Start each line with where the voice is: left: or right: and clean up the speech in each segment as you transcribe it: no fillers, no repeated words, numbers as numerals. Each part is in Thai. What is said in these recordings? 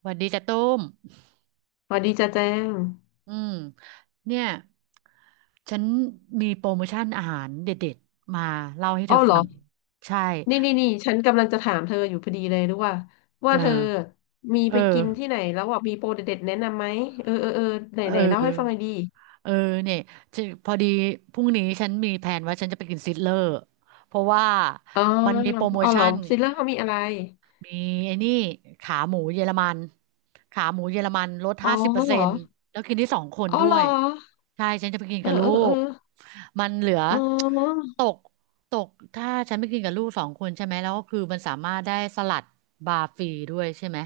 right: สวัสดีจ้ะตุ้ม
left: สวัสดีจ้าแจ้ง
right: อืมเนี่ยฉันมีโปรโมชั่นอาหารเด็ดๆมาเล่าให้เธ
left: อ้อ
right: อ
left: เหร
right: ฟั
left: อ
right: งใช่
left: นี่นี่นี่ฉันกำลังจะถามเธออยู่พอดีเลยรู้ว่า
right: เอ
left: ว่า
right: อ
left: เธอมี
right: เออ
left: ไปกินที่ไหนแล้วอ่ะมีโปรเด็ดๆแนะนำไหมเออเออเออไหน
right: เ
left: ไหนเล่าให้ฟังห
right: ออ
left: น่อยดี
right: เออเนี่ยจะพอดีพรุ่งนี้ฉันมีแผนว่าฉันจะไปกินซิดเลอร์เพราะว่า
left: อ๋อ
right: มันมีโปรโม
left: อ๋อเหร
right: ชั่
left: อ
right: น
left: ซิลเลอร์เขามีอะไร
right: มีไอ้นี่ขาหมูเยอรมันขาหมูเยอรมันลด
left: อ๋อ
right: ห้าสิบเปอร์
left: เหร
right: เซ็
left: อ
right: นต์แล้วกินที่สองคน
left: อ๋อ
right: ด้
left: เหร
right: ว
left: อ
right: ยใช่ฉันจะไปกิน
left: เออ
right: กับลู
left: เออเออ
right: กมันเหลือ
left: อ๋อ
right: ตกตกถ้าฉันไปกินกับลูกสองคนใช่ไหมแล้วก็คือมันสามารถได้สลัดบาร์ฟรีด้วยใช่ไหม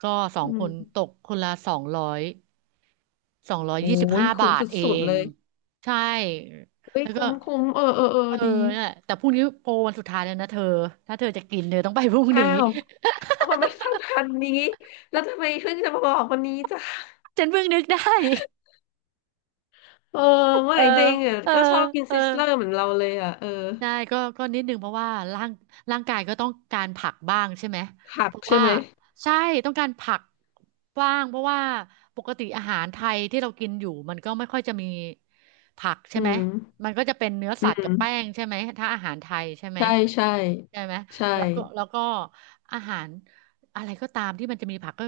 right: ก็สอ
left: อื
right: งค
left: ม
right: นตกคนละสองร้อยสองร้อย
left: โอ้
right: ยี่สิบ
left: ย
right: ห้า
left: คุ้ม
right: บาทเอ
left: สุดๆ
right: ง
left: เลย
right: ใช่
left: เฮ้ย
right: แล้วก็
left: คุ้มคุ้มเออเออเออ
right: เออ
left: ดี
right: เนี่ยแต่พรุ่งนี้โปรวันสุดท้ายแล้วนะเธอถ้าเธอจะกินเธอต้องไปพรุ่ง
left: อ้า
right: นี้
left: วทำไมไม่ทำทันนี้แล้วทำไมเพิ่งจะมาบอกวันนี้จ้ะ
right: ฉันเพิ่งนึกได้
left: เออว่า
right: เออ
left: ไอ้เด้งอ่ะ
right: เออ
left: ก็ชอบกิน
right: เออ
left: ซิสเลอร์เหมือนเราเลยอ่ะเออ
right: ใช่ก็นิดนึงเพราะว่าร่างกายก็ต้องการผักบ้างใช่ไหม
left: ผั
right: เพ
left: ก
right: ราะ
left: ใช่
right: ว่า
left: ไหม
right: ใช่ ต้องการผักบ้าง เพราะว่าปกติอาหารไทยที่เรากินอยู่มันก็ไม่ค่อยจะมีผักใช่
left: อื
right: ไหม
left: ม
right: มันก็จะเป็นเนื้อ
left: อื
right: สัตว์กั
left: ม
right: บแป้งใช่ไหมถ้าอาหารไทยใช่ไหม
left: ใช่ใช่
right: ใช่ไหม
left: ใช่
right: แล้วก็อาหารอะไรก็ตามที่มันจะมีผัก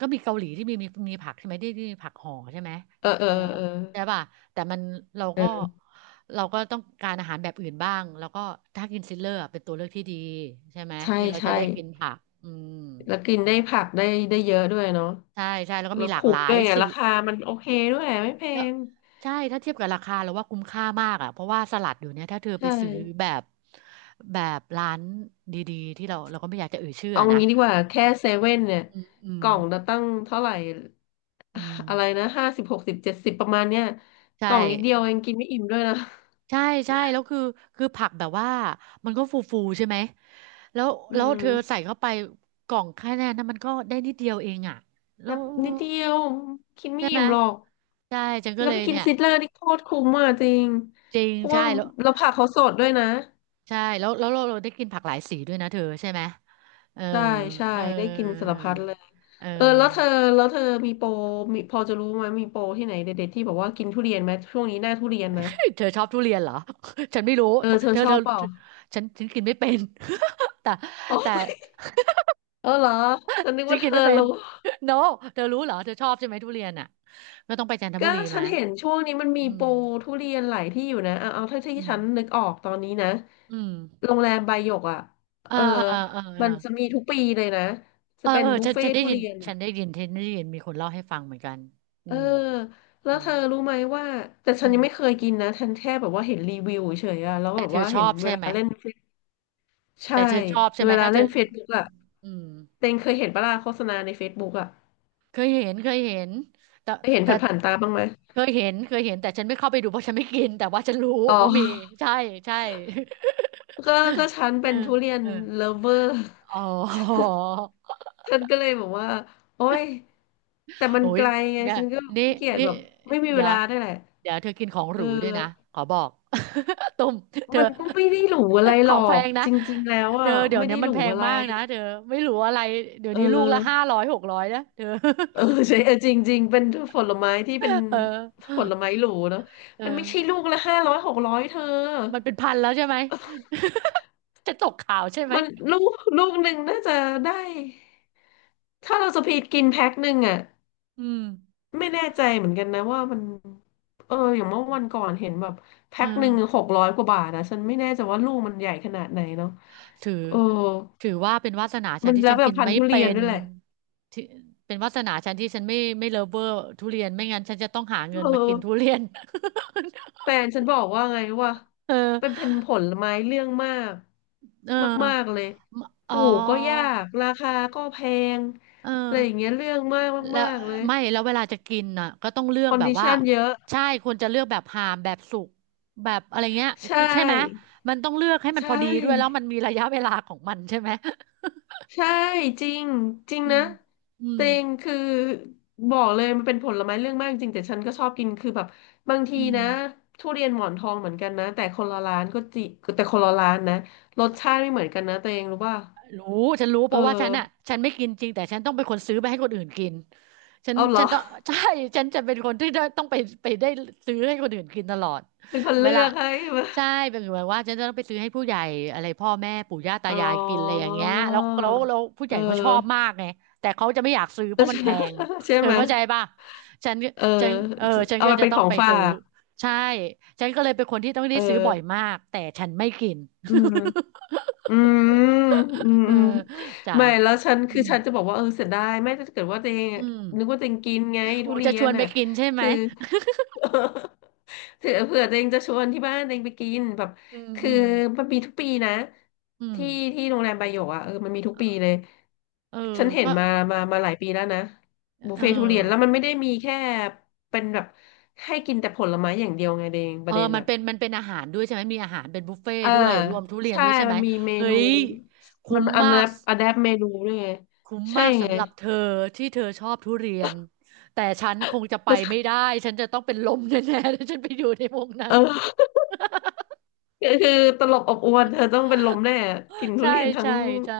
right: ก็มีเกาหลีที่มีผักใช่ไหมที่ที่มีผักห่อใช่ไหม
left: เออเอ
right: เอ
left: อ
right: อ
left: เออ
right: ใช่ป่ะ แต่มันเราก็
left: เออ
right: เราก็ต้องการอาหารแบบอื่นบ้างแล้วก็ถ้ากินซิลเลอร์อะเป็นตัวเลือกที่ดีใช่ไหม
left: ใช่
right: ที่เราจะ
left: ใช่
right: ได้กินผักอืม
left: แล้วกิน
right: นั่น
left: ได้
right: แหละ
left: ผักได้ได้เยอะด้วยเนาะ
right: ใช่ใช่แล้วก็
left: แล้
right: มี
left: ว
right: หลาก
left: คุ้
right: ห
left: ม
right: ลา
left: ด้
right: ย
left: วยไง
right: สิ
left: ราคามันโอเคด้วยไม่แพ
right: แล้ว
left: ง
right: ใช่ถ้าเทียบกับราคาเราว่าคุ้มค่ามากอ่ะเพราะว่าสลัดอยู่เนี่ยถ้าเธอไป
left: ใช่
right: ซื้อแบบแบบร้านดีๆที่เราก็ไม่อยากจะเอ่ยชื่อ
left: เอา
right: อะนะ
left: งี้ดีกว่าแค่เซเว่นเนี่ย
right: อืมอื
left: ก
right: ม
left: ล่องละตั้งเท่าไหร่
right: อื
left: อะไร
right: ม
left: นะ50 60 70ประมาณเนี้ย
right: ใช่
left: กล่องนิดเดียวเองกินไม่อิ่มด้วยนะ
right: ใช่ใช่แล้วคือผักแบบว่ามันก็ฟูฟูใช่ไหมแล้ว
left: อื
right: แล้วเธอใส่
left: ม
right: เข้าไปกล่องแค่นั้นนะมันก็ได้นิดเดียวเองอ่ะแล้
left: แบ
right: ว
left: บนิดเดียวกินไม่
right: ใช่ไหม
left: อิ่มหรอก
right: ใช่ฉันก็
left: แล้ว
right: เล
left: ไป
right: ย
left: กิน
right: เนี่ย
left: ซิตเลอร์นี่โคตรคุ้มอ่ะจริง
right: จริง
left: เพราะว่า
right: ใช่แล้ว
left: เราผักเขาสดด้วยนะ
right: ใช่แล้วแล้วเราเราได้กินผักหลายสีด้วยนะเธอใช่ไหมเออ
left: ใช่ใช่
right: เออ
left: ได้กินสารพัดเลย
right: เออ
left: เออแล้วเธอ แล้วเธอมีโปรมีพอจะรู้ไหมมีโปรที่ไหนเด็ดๆที่บอกว่ากินทุเรียนไหมช่วงนี้หน้าทุเรียนนะ
right: เธอชอบทุเรียนเหรอ ฉันไม่รู้
left: เออเธอชอบเปล่า
right: เธอฉันกินไม่เป็น แต่
left: อ๋อ
right: แต่
left: เออเหรอฉันนึก
right: ฉัน
left: ว่าเธ
right: กิน
left: อ
right: ไม่เป็น
left: รู้
right: no เธอรู้เหรอเธอชอบใช่ไหมทุเรียนอ่ะก็ต้องไปจันท
left: ก็
right: บุรี
left: ฉั
right: มา
left: นเห็นช่วงนี้มันมี
right: อื
left: โป
right: ม
left: รทุเรียนหลายที่อยู่นะเอาเอาเท่าที่
right: อืม
left: ฉันนึกออกตอนนี้นะ
right: อืม
left: โรงแรมไบหยกอ่ะ
right: เออ
left: เออ
right: เออเออเออ
left: มันจะมีทุกปีเลยนะ
right: เอ
left: จะ
right: อ
left: เป็น
right: เออ
left: บุฟเฟ่ทุเรียนอ่ะ
right: ฉันได้ยินมีคนเล่าให้ฟังเหมือนกันอื
left: เออ
right: ม
left: แล้
right: เอ
left: ว
right: อ
left: เธอรู้ไหมว่า แต่ฉั
right: อื
left: นยั
right: ม
left: งไม่เคยกินนะ ฉันแค่แบบว่าเห็นรีวิวเฉยๆอ่ะแล้ว
right: แต่
left: แบบ
right: เธอ
left: ว่า
right: ช
left: เห็
right: อ
left: น
right: บ
left: เว
right: ใช่
left: ลา
right: ไหม
left: เล่น Face- ใช่
right: แต่เธอชอบใช่ไห
left: เว
right: ม
left: ลา
right: ถ้าเธ
left: เล่
right: อ
left: นเฟซบุ๊กอ่ะ
right: อืม
left: เต็งเคยเห็นปะล่ะโฆษณาในเฟซบุ๊กอ่ะ
right: เคยเห็นเคยเห็นแต่
left: เคยเห็น
right: แต่
left: ผ่านๆตาบ้างไหม
right: เคยเห็นเคยเห็นแต่ฉันไม่เข้าไปดูเพราะฉันไม่กิน แต่ว่าฉันรู้
left: อ๋
right: ว่ามี
left: อ
right: ใช่ใช่
left: ก็ ก็ฉัน
right: เออ
left: เป็นทุเรียน
right: เออ
left: เลิฟเวอร์
right: อ๋อ
left: ฉันก็เลยบอกว่าโอ๊ยแต่ มัน
right: โอ้
left: ไก
right: ย
left: ลไง
right: เนี่ย
left: ฉันก็
right: นี่
left: ขี้เกียจ
right: นี่
left: แบบไม่มีเว
right: เดี๋ยว
left: ลาด้วยแหละ
right: เดี๋ยวเธอกินของห
left: เอ
right: รูด้วยนะ
left: อ
right: ขอบอก ตุ้มเธอ
left: มันก็ไม่ได้หรูอะไร
right: ข
left: หร
right: อ
left: อ
right: งแพ
left: ก
right: งนะ
left: จริงๆแล้ว
right: เธ
left: อ่ะ
right: อเดี๋ยว
left: ไม่
right: นี้
left: ได้
right: มั
left: ห
right: น
left: รู
right: แพง
left: อะไร
right: มากนะ เธอ ไม่รู้อะไร เดี๋ยว
left: เอ
right: นี้ลูก
left: อ
right: ละ500-600นะเธอ
left: เออใช่เออจริงๆเป็นผลไม้ที่เป็น
right: เอ
left: ผ
right: อ
left: ลไม้หรูเนาะ
right: เออ
left: มันไม่ใช่ลูกละ500 600เธอ
right: มันเป็นพันแล้วใช่ไหม จะตกข่าวใช่ไหม
left: มันลูกลูกหนึ่งน่าจะได้ถ้าเราสปีดกินแพ็คหนึ่งอ่ะ
right: อืม
left: ไม่แน่ใจเหมือนกันนะว่ามันเอออย่างเมื่อวันก่อนเห็นแบบแพ็
right: อื
left: คหนึ่งห
right: ม
left: กร้อยกว่าบาทนะฉันไม่แน่ใจว่าลูกมันใหญ่ขนาดไหนเนาะ
right: ถือ
left: เออ
right: ถือว่าเป็นวาสนาฉั
left: มั
right: น
left: น
right: ที่
left: แล้
right: ฉั
left: ว
right: น
left: แบ
right: กิ
left: บ
right: น
left: พัน
right: ไม่
left: ธุ์ทุเรี
right: เป็
left: ยน
right: น
left: ด้วยแหละ
right: ที่เป็นวาสนาฉันที่ฉันไม่เลิฟเวอร์ทุเรียนไม่งั้นฉันจะต้องหาเงิ
left: เ
right: นมากินทุ
left: ออ
right: เรียน
left: แฟนฉันบอกว่าไงว่า
right: เออ
left: เป็นผลไม้เรื่องมาก
right: เออ
left: มากๆเลย
right: ม
left: ป
right: อ๋อ
left: ลูกก็ยากราคาก็แพง
right: เออ
left: อะไรอย่างเงี้ยเรื่องมาก
right: แล้ว
left: มากๆเลย
right: ไม่แล้วเวลาจะกินน่ะก็ต้องเลือ
left: ค
right: ก
left: อน
right: แบบ
left: ดิ
right: ว่า
left: ชันเยอะ
right: ใช่ควรจะเลือกแบบหามแบบสุกแบบอะไรเงี้ย
left: ใช
right: คือใช่ไหม
left: ่
right: มันต้องเลือกให้มั
left: ใช
right: นพอดีด้วยแล้ว
left: ่
right: มันมีระยะเวลาของมันใช่ไหม
left: ใช่จริงจริง
right: อื
left: นะ
right: มอื
left: เต
right: ม
left: งคือบอกเลยมันเป็นผลไม้เรื่องมากจริงแต่ฉันก็ชอบกินคือแบบบางที
right: อืม
left: นะทุเรียนหมอนทองเหมือนกันนะแต่คนละร้านก็จิแต่คนละร้านนะรสชาติไม่เหมือนกันนะตัวเองรู้ป่ะ
right: รู้ฉันรู้เพ
left: เออ
right: ราะว่าฉันอ่ะฉันไม่กินจริงแต่ฉันต้องเป็นคนซื้อไปให้คนอื่นกิน
left: เอาเหร
right: ฉัน
left: อ
right: ต้องใช่ฉันจะเป็นคนที่ได้ต้องไปไปได้ซื้อให้คนอื่นกินตลอด
left: เป็นคน
right: เว
left: เลื
right: ลา
left: อกให้มา
right: ใช่เป็นเหมว่าฉันจะต้องไปซื้อให้ผู้ใหญ่อะไรพ่อแม่ปู่ย่าตา
left: อ๋อ
right: ยายกินอะไรอย่างเงี้ยแล้วผู้ให
left: เอ
right: ญ่เขาชอ
left: อ
right: บมากไงแต่เขาจะไม่อยากซื้อเพราะมันแพง
left: ใช่
right: เธอ
left: ไหม
right: เข้าใจป่ะฉัน
left: เออ
right: ฉันเออฉัน
left: เอา
right: ก็
left: ไป
right: จะ
left: เป็น
right: ต้อ
left: ข
right: ง
left: อง
right: ไป
left: ฝา
right: ซื้อ
left: ก
right: ใช่ฉันก็เลยเป็นคนที่ต้องได้
left: เออ
right: ซื้อบ่อยมากแต่ฉันไม่กิน
left: อืม อืมอืม
right: เออ
left: อืม
right: จ้ะ
left: ไม่แล้วฉัน
right: อื
left: คือ
right: ม
left: ฉันจะบอกว่าเออเสียดายไม่ถ้าเกิดว่าตัวเอง
right: อื
left: อะ
right: ม
left: นึกว่าตัวเองกินไง
right: โอ้
left: ทุเรี
right: จะช
left: ย
right: ว
left: น
right: นไป
left: น่ะ
right: กินใช่ไหม
left: คือ เผื่อเผื่อตัวเองจะชวนที่บ้านตัวเองไปกินแบบ
right: อืมอื
left: คือ
right: ม
left: มันมีทุกปีนะ
right: อืม
left: ที่ที่โรงแรมบายโยกอ่ะเออมันมีทุก
right: เอ
left: ปี
right: อ
left: เลย
right: เออ
left: ฉันเห็
right: ก็
left: นมามาหลายปีแล้วนะบุฟ
right: เออ
left: เฟ่ทุเรียนแล้วมันไม่ได้มีแค่เป็นแบบให้กินแต่ผลไม้อย่างเดียวไงเดงป
right: เออ
left: ระเด็นอ่ะ
right: มันเป็นอาหารด้วยใช่ไหมมีอาหารเป็นบุฟเฟ่ต์
left: อ่า
right: ด้วยรวมทุเรียน
left: ใช่
right: ด้วยใช่ไห
left: มั
right: ม
left: นมีเม
right: เฮ้
left: นู
right: ยคุ้
left: มัน
right: ม
left: อัน
right: มา
left: แอ
right: ก
left: ปอะแดปเมนูด้วยไง
right: คุ้ม
left: ใช่
right: มาก
left: ไง
right: สำหรับเธอที่เธอชอบทุเรียนแต่ฉันคงจะไป ไม่ได้ฉันจะต้องเป็นลมแน่ๆถ้าฉันไปอยู่ในวงนั้น
left: เออคือคือตลบอบอวนเธอต้องเป็นลมแน่กินทุ
right: ใช่
left: เรียนทั้ง
right: ใช่ใช่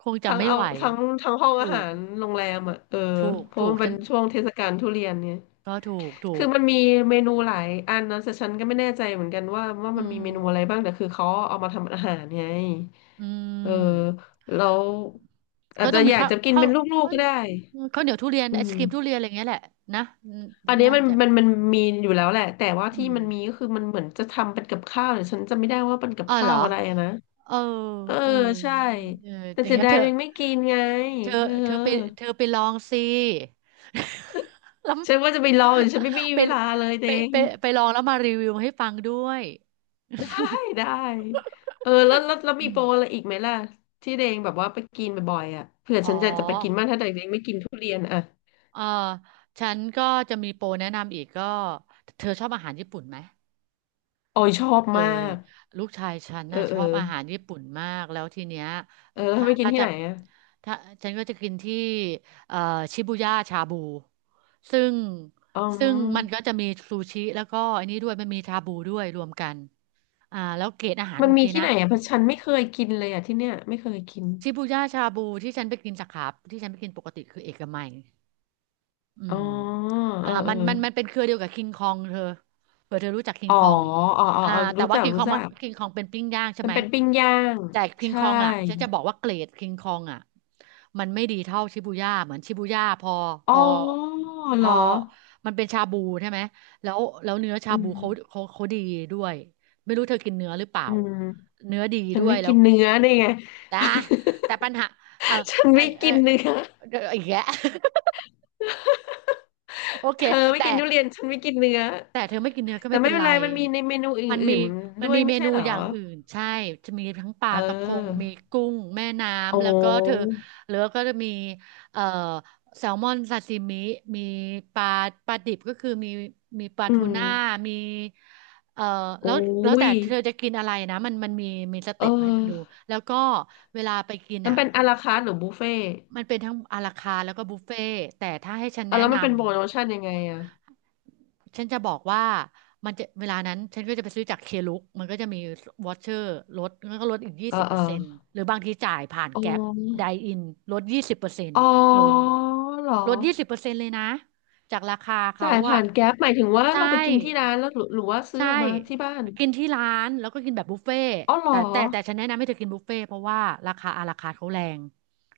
right: คงจะ
left: ทั้ง
right: ไม่
left: เอา
right: ไหว
left: ทั้งทั้งห้อง
right: ถู
left: อาหา
right: ก
left: รโรงแรมอ่ะเออ
right: ถูก
left: เพราะ
right: ถู
left: มั
right: ก
left: นเป็
right: ฉั
left: น
right: น
left: ช่วงเทศกาลทุเรียนเนี่ย
right: ก็ถูกถู
left: คือ
right: ก
left: มันมีเมนูหลายอันนะแต่ฉันก็ไม่แน่ใจเหมือนกันว่า
right: อื
left: มันมี
right: ม
left: เมนูอะไรบ้างแต่คือเขาเอามาทำอาหารไง
right: อื
left: เออ
right: ม
left: แล้วอา
right: ก็
left: จ
right: ต้
left: จะ
right: องมี
left: อยากจะกินเป็นลูก
right: ข้า
left: ๆ
right: ว
left: ก็ได้
right: ข้าวเหนียวทุเรียน
left: อื
right: ไอศกรีมทุ
left: ม
right: เรียนอะไรอย่างเงี้ยแหละนะอืม
left: อันนี้
right: น่า
left: มัน
right: จะ
left: มันมีอยู่แล้วแหละแต่ว่า
right: อื
left: ที่
right: ม
left: มันมีก็คือมันเหมือนจะทำเป็นกับข้าวแต่ฉันจำไม่ได้ว่าเป็นกับ
right: อ๋อเหร
left: ข้า
right: อ
left: วอะไรอะนะ
right: เออ
left: เออ
right: เออ
left: ใช่
right: เออ
left: แต่
right: อย่าง
left: เสีย
right: เงี้ย
left: ดายยังไม่กินไง
right: เธอ
left: เออ
right: เธอไปเธอไปลองสิ แล้ว
left: ฉันว่าจะไปรออยู่ฉันไม่มี
right: ไป
left: เวลาเลยเด
right: ไป
left: ง
right: ไปไปลองแล้วมารีวิวให้ฟังด้วย
left: ได้ได้เออแล้วแล้ว แล้วมี
right: อื
left: โป
right: ม
left: รอะไรอีกไหมล่ะที่เดงแบบว่าไปกินบ่อยๆอ่ะเผื่อ
right: อ๋อ
left: ฉันจะไปกินบ้างถ้าเดงไม่กินทุเรียนอ่ะ
right: เออฉันก็จะมีโปรแนะนำอีกก็เธอชอบอาหารญี่ปุ่นไหม
left: ออยชอบ
right: เค
left: มา
right: ย
left: ก
right: ลูกชายฉัน
left: เออ
right: น่ะช
left: เออ
right: อบอาหารญี่ปุ่นมากแล้วทีเนี้ย
left: เออแล้ว
right: ถ้า
left: ไปกินที่
right: จะ
left: ไหนอ่ะ
right: ถ้าฉันก็จะกินที่เอ่อชิบูย่าชาบูซึ่ง
left: อ๋อ
right: ซึ่งมันก็จะมีซูชิแล้วก็อันนี้ด้วยมันมีชาบูด้วยรวมกันอ่าแล้วเกรดอาหาร
left: มั
right: โอ
left: น
right: เค
left: มีที่
right: นะ
left: ไหนอ่ะเพราะฉันไม่เคยกินเลยอ่ะที่เนี่ยไม่เคยกิน
right: ชิบูย่าชาบูที่ฉันไปกินสาขาที่ฉันไปกินปกติคือเอกมัย อื
left: อ๋อ
right: มอ่า
left: เออเอ
right: มั
left: อ
right: นมันมันเป็นเครือเดียวกับคิงคองเธอเผื่อเธอรู้จักคิง
left: อ๋อ
right: คอง
left: อ๋อ
right: อ่า
left: เออ
right: แต่
left: รู้
right: ว่า
left: จักรู้จัก
right: คิงคองเป็นปิ้งย่างใช่
left: มัน
right: ไหม
left: เป็นปิ้งย่าง
right: แต่คิงค
left: ใช่
right: องอ่ะฉันจะบอกว่าเกรดคิงคองอ่ะมันไม่ดีเท่าชิบูย่าเหมือนชิบูย่าพ
left: อ๋อ
right: อพ
left: เหร
right: อ
left: อ
right: มันเป็นชาบูใช่ไหมแล้วเนื้อชา
left: อื
right: บู
left: ม
right: เขาดีด้วยไม่รู้เธอกินเนื้อหรือเปล่า
left: อืม
right: เนื้อดี
left: ฉัน
right: ด้วย
left: ไม่
right: แล้
left: กิ
right: ว
left: นเนื้อได้ไง
right: แต่แต่ปัญหาเออ
left: ฉัน
right: เออ
left: ไม่
right: เออ
left: กินเนื้อ
right: เดี๋ยวอีกแยะ โอเค
left: เธอไม่
right: แต่
left: กินทุเรียนฉันไม่กินเนื้อ
right: แต่เธอไม่กินเนื้อก็
left: แต่
right: ไม่
left: ไม่
right: เป็น
left: เป็
right: ไร
left: นไรมันมีในเมนูอ
right: มันมี
left: ื่นๆ
right: มัน
left: ด้วย
right: มี
left: ไม่
right: เม
left: ใช่
right: นู
left: เหรอ
right: อย่างอื่นใช่จะมีทั้งปลา
left: เ
right: กระพง
left: ออ
right: มีกุ้งแม่
left: อ๋
right: น้ำแล้วก็เธอ
left: อ
right: หลือก็จะมีเอ่อแซลมอนซาซิมิมีปลาปลาดิบก็คือมีมีปลา
left: อื
right: ทู
left: ม
right: น่ามีเอ่อ
left: โอ้
right: แล้วแล้วแต่
left: ย
right: เธอจะกินอะไรนะมันมีส
left: เอ
right: เต็ปให้ดู
left: อ
right: แล้วก็เวลาไปกิน
left: มัน
right: อ่ะ
left: เป็นอะลาคาร์ทหรือบุฟเฟ่ต์
right: มันเป็นทั้งอาราคาร์ทแล้วก็บุฟเฟ่ต์แต่ถ้าให้ฉัน
left: อ่ะ
right: แนะ
left: แล้วมัน
right: นำ
left: เป็นโปรโมชั่นยังไงอ่ะ
right: ฉันจะบอกว่ามันจะเวลานั้นฉันก็จะไปซื้อจากเคลุกมันก็จะมีวอเชอร์ลดแล้วก็ลดอีกยี่
left: เอ่
right: สิบเปอร์เซ็นต์
left: อ
right: หรือบางทีจ่ายผ่าน
left: ออ๋
right: แก๊ปได
left: อ
right: อินลดยี่สิบเปอร์เซ็นต์
left: อ๋อ
right: เธอ
left: เหรอ
right: ลดยี่สิบเปอร์เซ็นต์เลยนะจากราคาเขา
left: จ่าย
right: อะ
left: ผ่านแก๊ปหมายถึงว่า
right: ใช่
left: เราไปกินที่ร้านแล้วหรือว่าซื้อ
right: ใช่
left: ออกมาที่บ้าน
right: กินที่ร้านแล้วก็กินแบบบุฟเฟ่ต์
left: อ๋อเหรอ
right: แต่ฉันแนะนำให้เธอกินบุฟเฟ่ต์เพราะว่าราคาอาราคาร์ทเขาแรง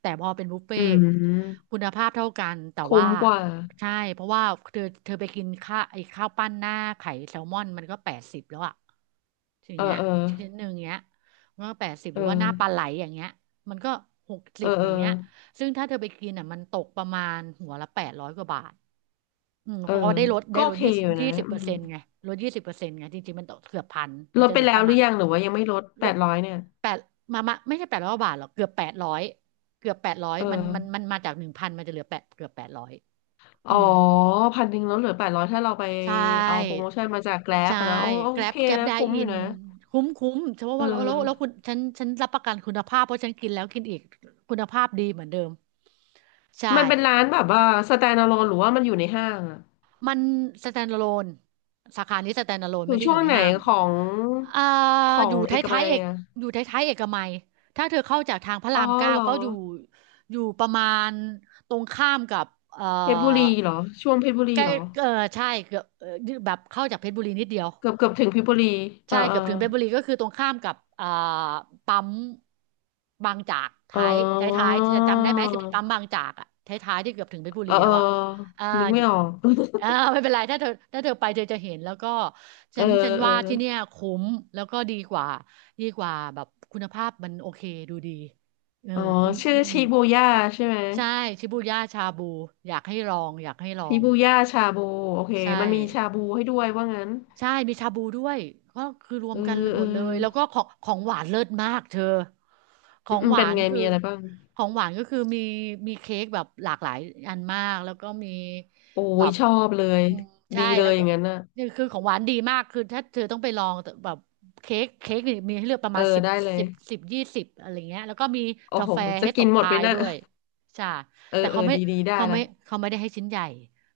right: แต่พอเป็นบุฟเฟ่
left: อื
right: ต์
left: ม
right: คุณภาพเท่ากันแต่
left: คุ้
right: ว่า
left: มกว่า
right: ใช่เพราะว่าเธอไปกินข้าวปั้นหน้าไข่แซลมอนมันก็แปดสิบแล้วอะอย่าง
left: เออ
right: เงี้ย
left: เออ
right: ชิ้นหนึ่งเงี้ยมันก็แปดสิบห
left: เอ
right: รือว่าห
left: อ
right: น้าปลาไหลอย่างเงี้ยมันก็หก
left: เอ
right: สิ
left: อ
right: บ
left: เอ
right: อ
left: อ
right: ย่างเงี้ย ซึ่งถ้าเธอไปกินอ่ะมันตกประมาณหัวละแปดร้อยกว่าบาทอืม
left: เอ
right: เพ
left: อ
right: ราะว่าได้ลดได้
left: ก็โอ
right: ลด
left: เคอยู่
right: ยี่
left: นะ
right: สิบ
left: อื
right: เปอร์
left: ม
right: เซ็นต์ไงลดยี่สิบเปอร์เซ็นต์ไงจริงๆมันตกเกือบพันมั
left: ล
right: น
left: ด
right: จะเห
left: ไป
right: ลือ
left: แล้
right: ป
left: ว
right: ระ
left: หรื
right: มา
left: อ
right: ณ
left: ยังหรือว่ายังไม่ลดแป
right: ลด
left: ดร้อยเนี่ย
right: แปดมามาไม่ใช่แปดร้อยบาทหรอกเกือบแปดร้อยเกือบแปดร้อย
left: เออ
right: มันมาจาก1,000มันจะเหลือแปดเกือบแปดร้อย
left: อ๋อ
right: อืม
left: พันหนึ่งลดเหลือแปดร้อยถ้าเราไป
right: ใช
left: เอาโปร
right: ่
left: โมชั่นมาจากแกร็บ
right: ใช่
left: นะโอ้โอ
right: แกร็
left: เค
right: บแกร็บ
left: นะ
right: ได
left: คุ้ม
right: อิ
left: อยู่
right: น
left: นะ
right: คุ้มคุ้มเพราะ
left: เอ
right: ว่าแล้ว
left: อ
right: ฉันรับประกันคุณภาพเพราะฉันกินแล้วกินอีกคุณภาพดีเหมือนเดิมใช่
left: มันเป็นร้านแบบว่า standalone หรือว่ามันอยู่ในห้างอะ
right: มัน standalone สาขานี้ standalone
left: อ
right: ไม่
left: ยู่
right: ได้อ
left: ช่ว
right: ยู่
left: ง
right: ใน
left: ไหน
right: ห้าง
left: ของ
right: อ่า
left: ขอ
right: อ
left: ง
right: ยู่ท
left: เอก
right: ้า
left: มั
right: ยๆ
left: ย
right: เอก
left: อะ
right: อยู่ท้ายๆเอกมัยถ้าเธอเข้าจากทางพระ
left: อ๋
right: รา
left: อ
right: มเก้า
left: เหรอ
right: ก็อยู่อยู่ประมาณตรงข้ามกับเอ่อ
left: เพชรบุรีเหรอช่วงเพชรบุ
right: ใก
left: รี
right: ล้
left: เหรอ
right: เออใช่เกือบเอ่อแบบเข้าจากเพชรบุรีนิดเดียว
left: เกือบถึงเพชรบุรีเอ
right: ใช่
left: อเอ
right: เกื
left: อ
right: อบถึงเพชรบุรีก็คือตรงข้ามกับอ่าปั๊มบางจาก
left: อ๋
right: ท้ายท้าย
left: อ
right: ท้ายจะจำได้ไหมจะมีปั๊มบางจากอะท้ายท้ายที่เกือบถึงเพชรบุ
left: เอ
right: รี
left: อเอ
right: แล้
left: อ
right: วอะอ่า
left: นึก
right: อ
left: ไม่
right: ยู่
left: ออก
right: อ่าไม่เป็นไรถ้าเธอไปเธอจะเห็นแล้วก็
left: เอ
right: ฉั
left: อ
right: นฉัน
left: เออ
right: ว่าที่เนี่ยคุ้มแล้วก็ดีกว่าดีกว่าแบบคุณภาพมันโอเคดูดีเออ
left: อ๋อ
right: คุ้ม
left: ชื่อ
right: อืม
left: ชิบูย่าใช่ไหม
right: ใช่ชิบูย่าชาบูอยากให้ลองอยากให้ลอ
left: ชิ
right: ง
left: บูย่าชาบูโอเค
right: ใช่
left: มันมีชาบูให้ด้วยว่างั้น
right: ใช่มีชาบูด้วยก็คือรว
left: เอ
right: ม
left: อ
right: กันห
left: เอ
right: ม
left: อ
right: ดเลยแล้วก็ของของหวานเลิศมากเธอข
left: อื
right: อ
left: ม
right: ง
left: อืม
right: หวา
left: เป็น
right: น
left: ไง
right: คือ
left: มีอะไรบ้าง
right: ของหวานก็คือมีมีเค้กแบบหลากหลายอันมากแล้วก็มี
left: โอ้
right: แบ
left: ย
right: บ
left: ชอบเลย
right: อืมใช่
left: ดีเล
right: แล้
left: ย
right: ว
left: อ
right: ก็
left: ย่างนั้นน่ะ
right: นี่คือของหวานดีมากคือถ้าเธอต้องไปลองแต่แบบเค้กนี่มีให้เลือกประ
left: เออ
right: มาณสิบ
left: ได้เลย
right: สิบสิบยี่สิบอะไรเงี้ยแล้วก็มี
left: โอ้
right: กา
left: โห
right: แฟ
left: จะ
right: ให้ต
left: กิน
right: บ
left: หมด
right: ท้า
left: ไหม
right: ย
left: นะ
right: ด้วยใช่
left: เออ
right: แต่
left: เอ
right: เขา
left: อ
right: ไม่
left: ดีดีได้
right: เขา
left: ละ
right: ไม่เขาไม่ได้ให้ชิ้นใหญ่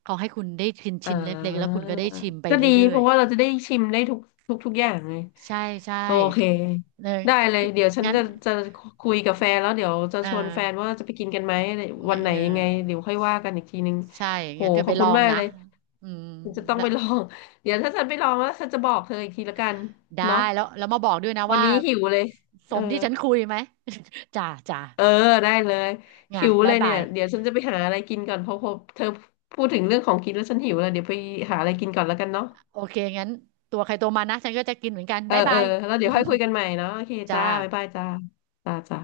right: เขาให้คุณได้ชิม
left: อ่
right: ชิมเล็กๆแล้วคุ
left: า
right: ณก็ได้ชิมไป
left: ก็ดี
right: เรื่
left: เพ
right: อย
left: ราะว่าเราจะได้ชิมได้ทุกอย่างไง
right: ใช่ใช่
left: โอเค
right: เออ
left: ได้เลยเดี๋ยวฉัน
right: งั้น
left: จะคุยกับแฟนแล้วเดี๋ยวจะ
right: เออ
left: ชวนแฟนว่าจะไปกินกันไหมอะไรวั
right: งั้
left: น
right: น
left: ไหน
right: เออ
left: ยังไงเดี๋ยวค่อยว่ากันอีกทีนึง
right: ใช่
left: โห
right: งั้นเธอ
left: ข
right: ไป
left: อบ
right: ล
left: คุ
right: อ
left: ณ
right: ง
left: มาก
right: นะ
left: เลย
right: อืม
left: ฉันจะต้อง
right: แล้ว
left: ไปลองเดี๋ยวถ้าฉันไปลองแล้วฉันจะบอกเธออีกทีละกัน
right: ได้
left: เนาะ
right: แล้วมาบอกด้วยนะ
left: วัน
right: ว่า
left: นี้หิวเลย
right: ส
left: เอ
right: ม
left: อ
right: ที่ฉันคุยไหม จ้าจ้า
left: เออได้เลย
right: ไง
left: หิว
right: บ๊า
left: เล
right: ย
left: ย
right: บา
left: เนี่ย
right: ย
left: เดี๋ยวฉันจะไปหาอะไรกินก่อนเพราะพอเธอพูดถึงเรื่องของกินแล้วฉันหิวเลยเดี๋ยวไปหาอะไรกินก่อนแล้วกันเนาะ
right: โอเคงั้นตัวใครตัวมันนะฉันก็จะกินเหมือนกัน
left: เออ
right: บ๊าย
left: เอ
right: บา
left: อ
right: ย
left: แล้วเดี๋ยวค่อยคุยกันใหม่เนาะโอเค
right: จ้า
left: จ้าบ๊ายบายจ้าจ้าจ้า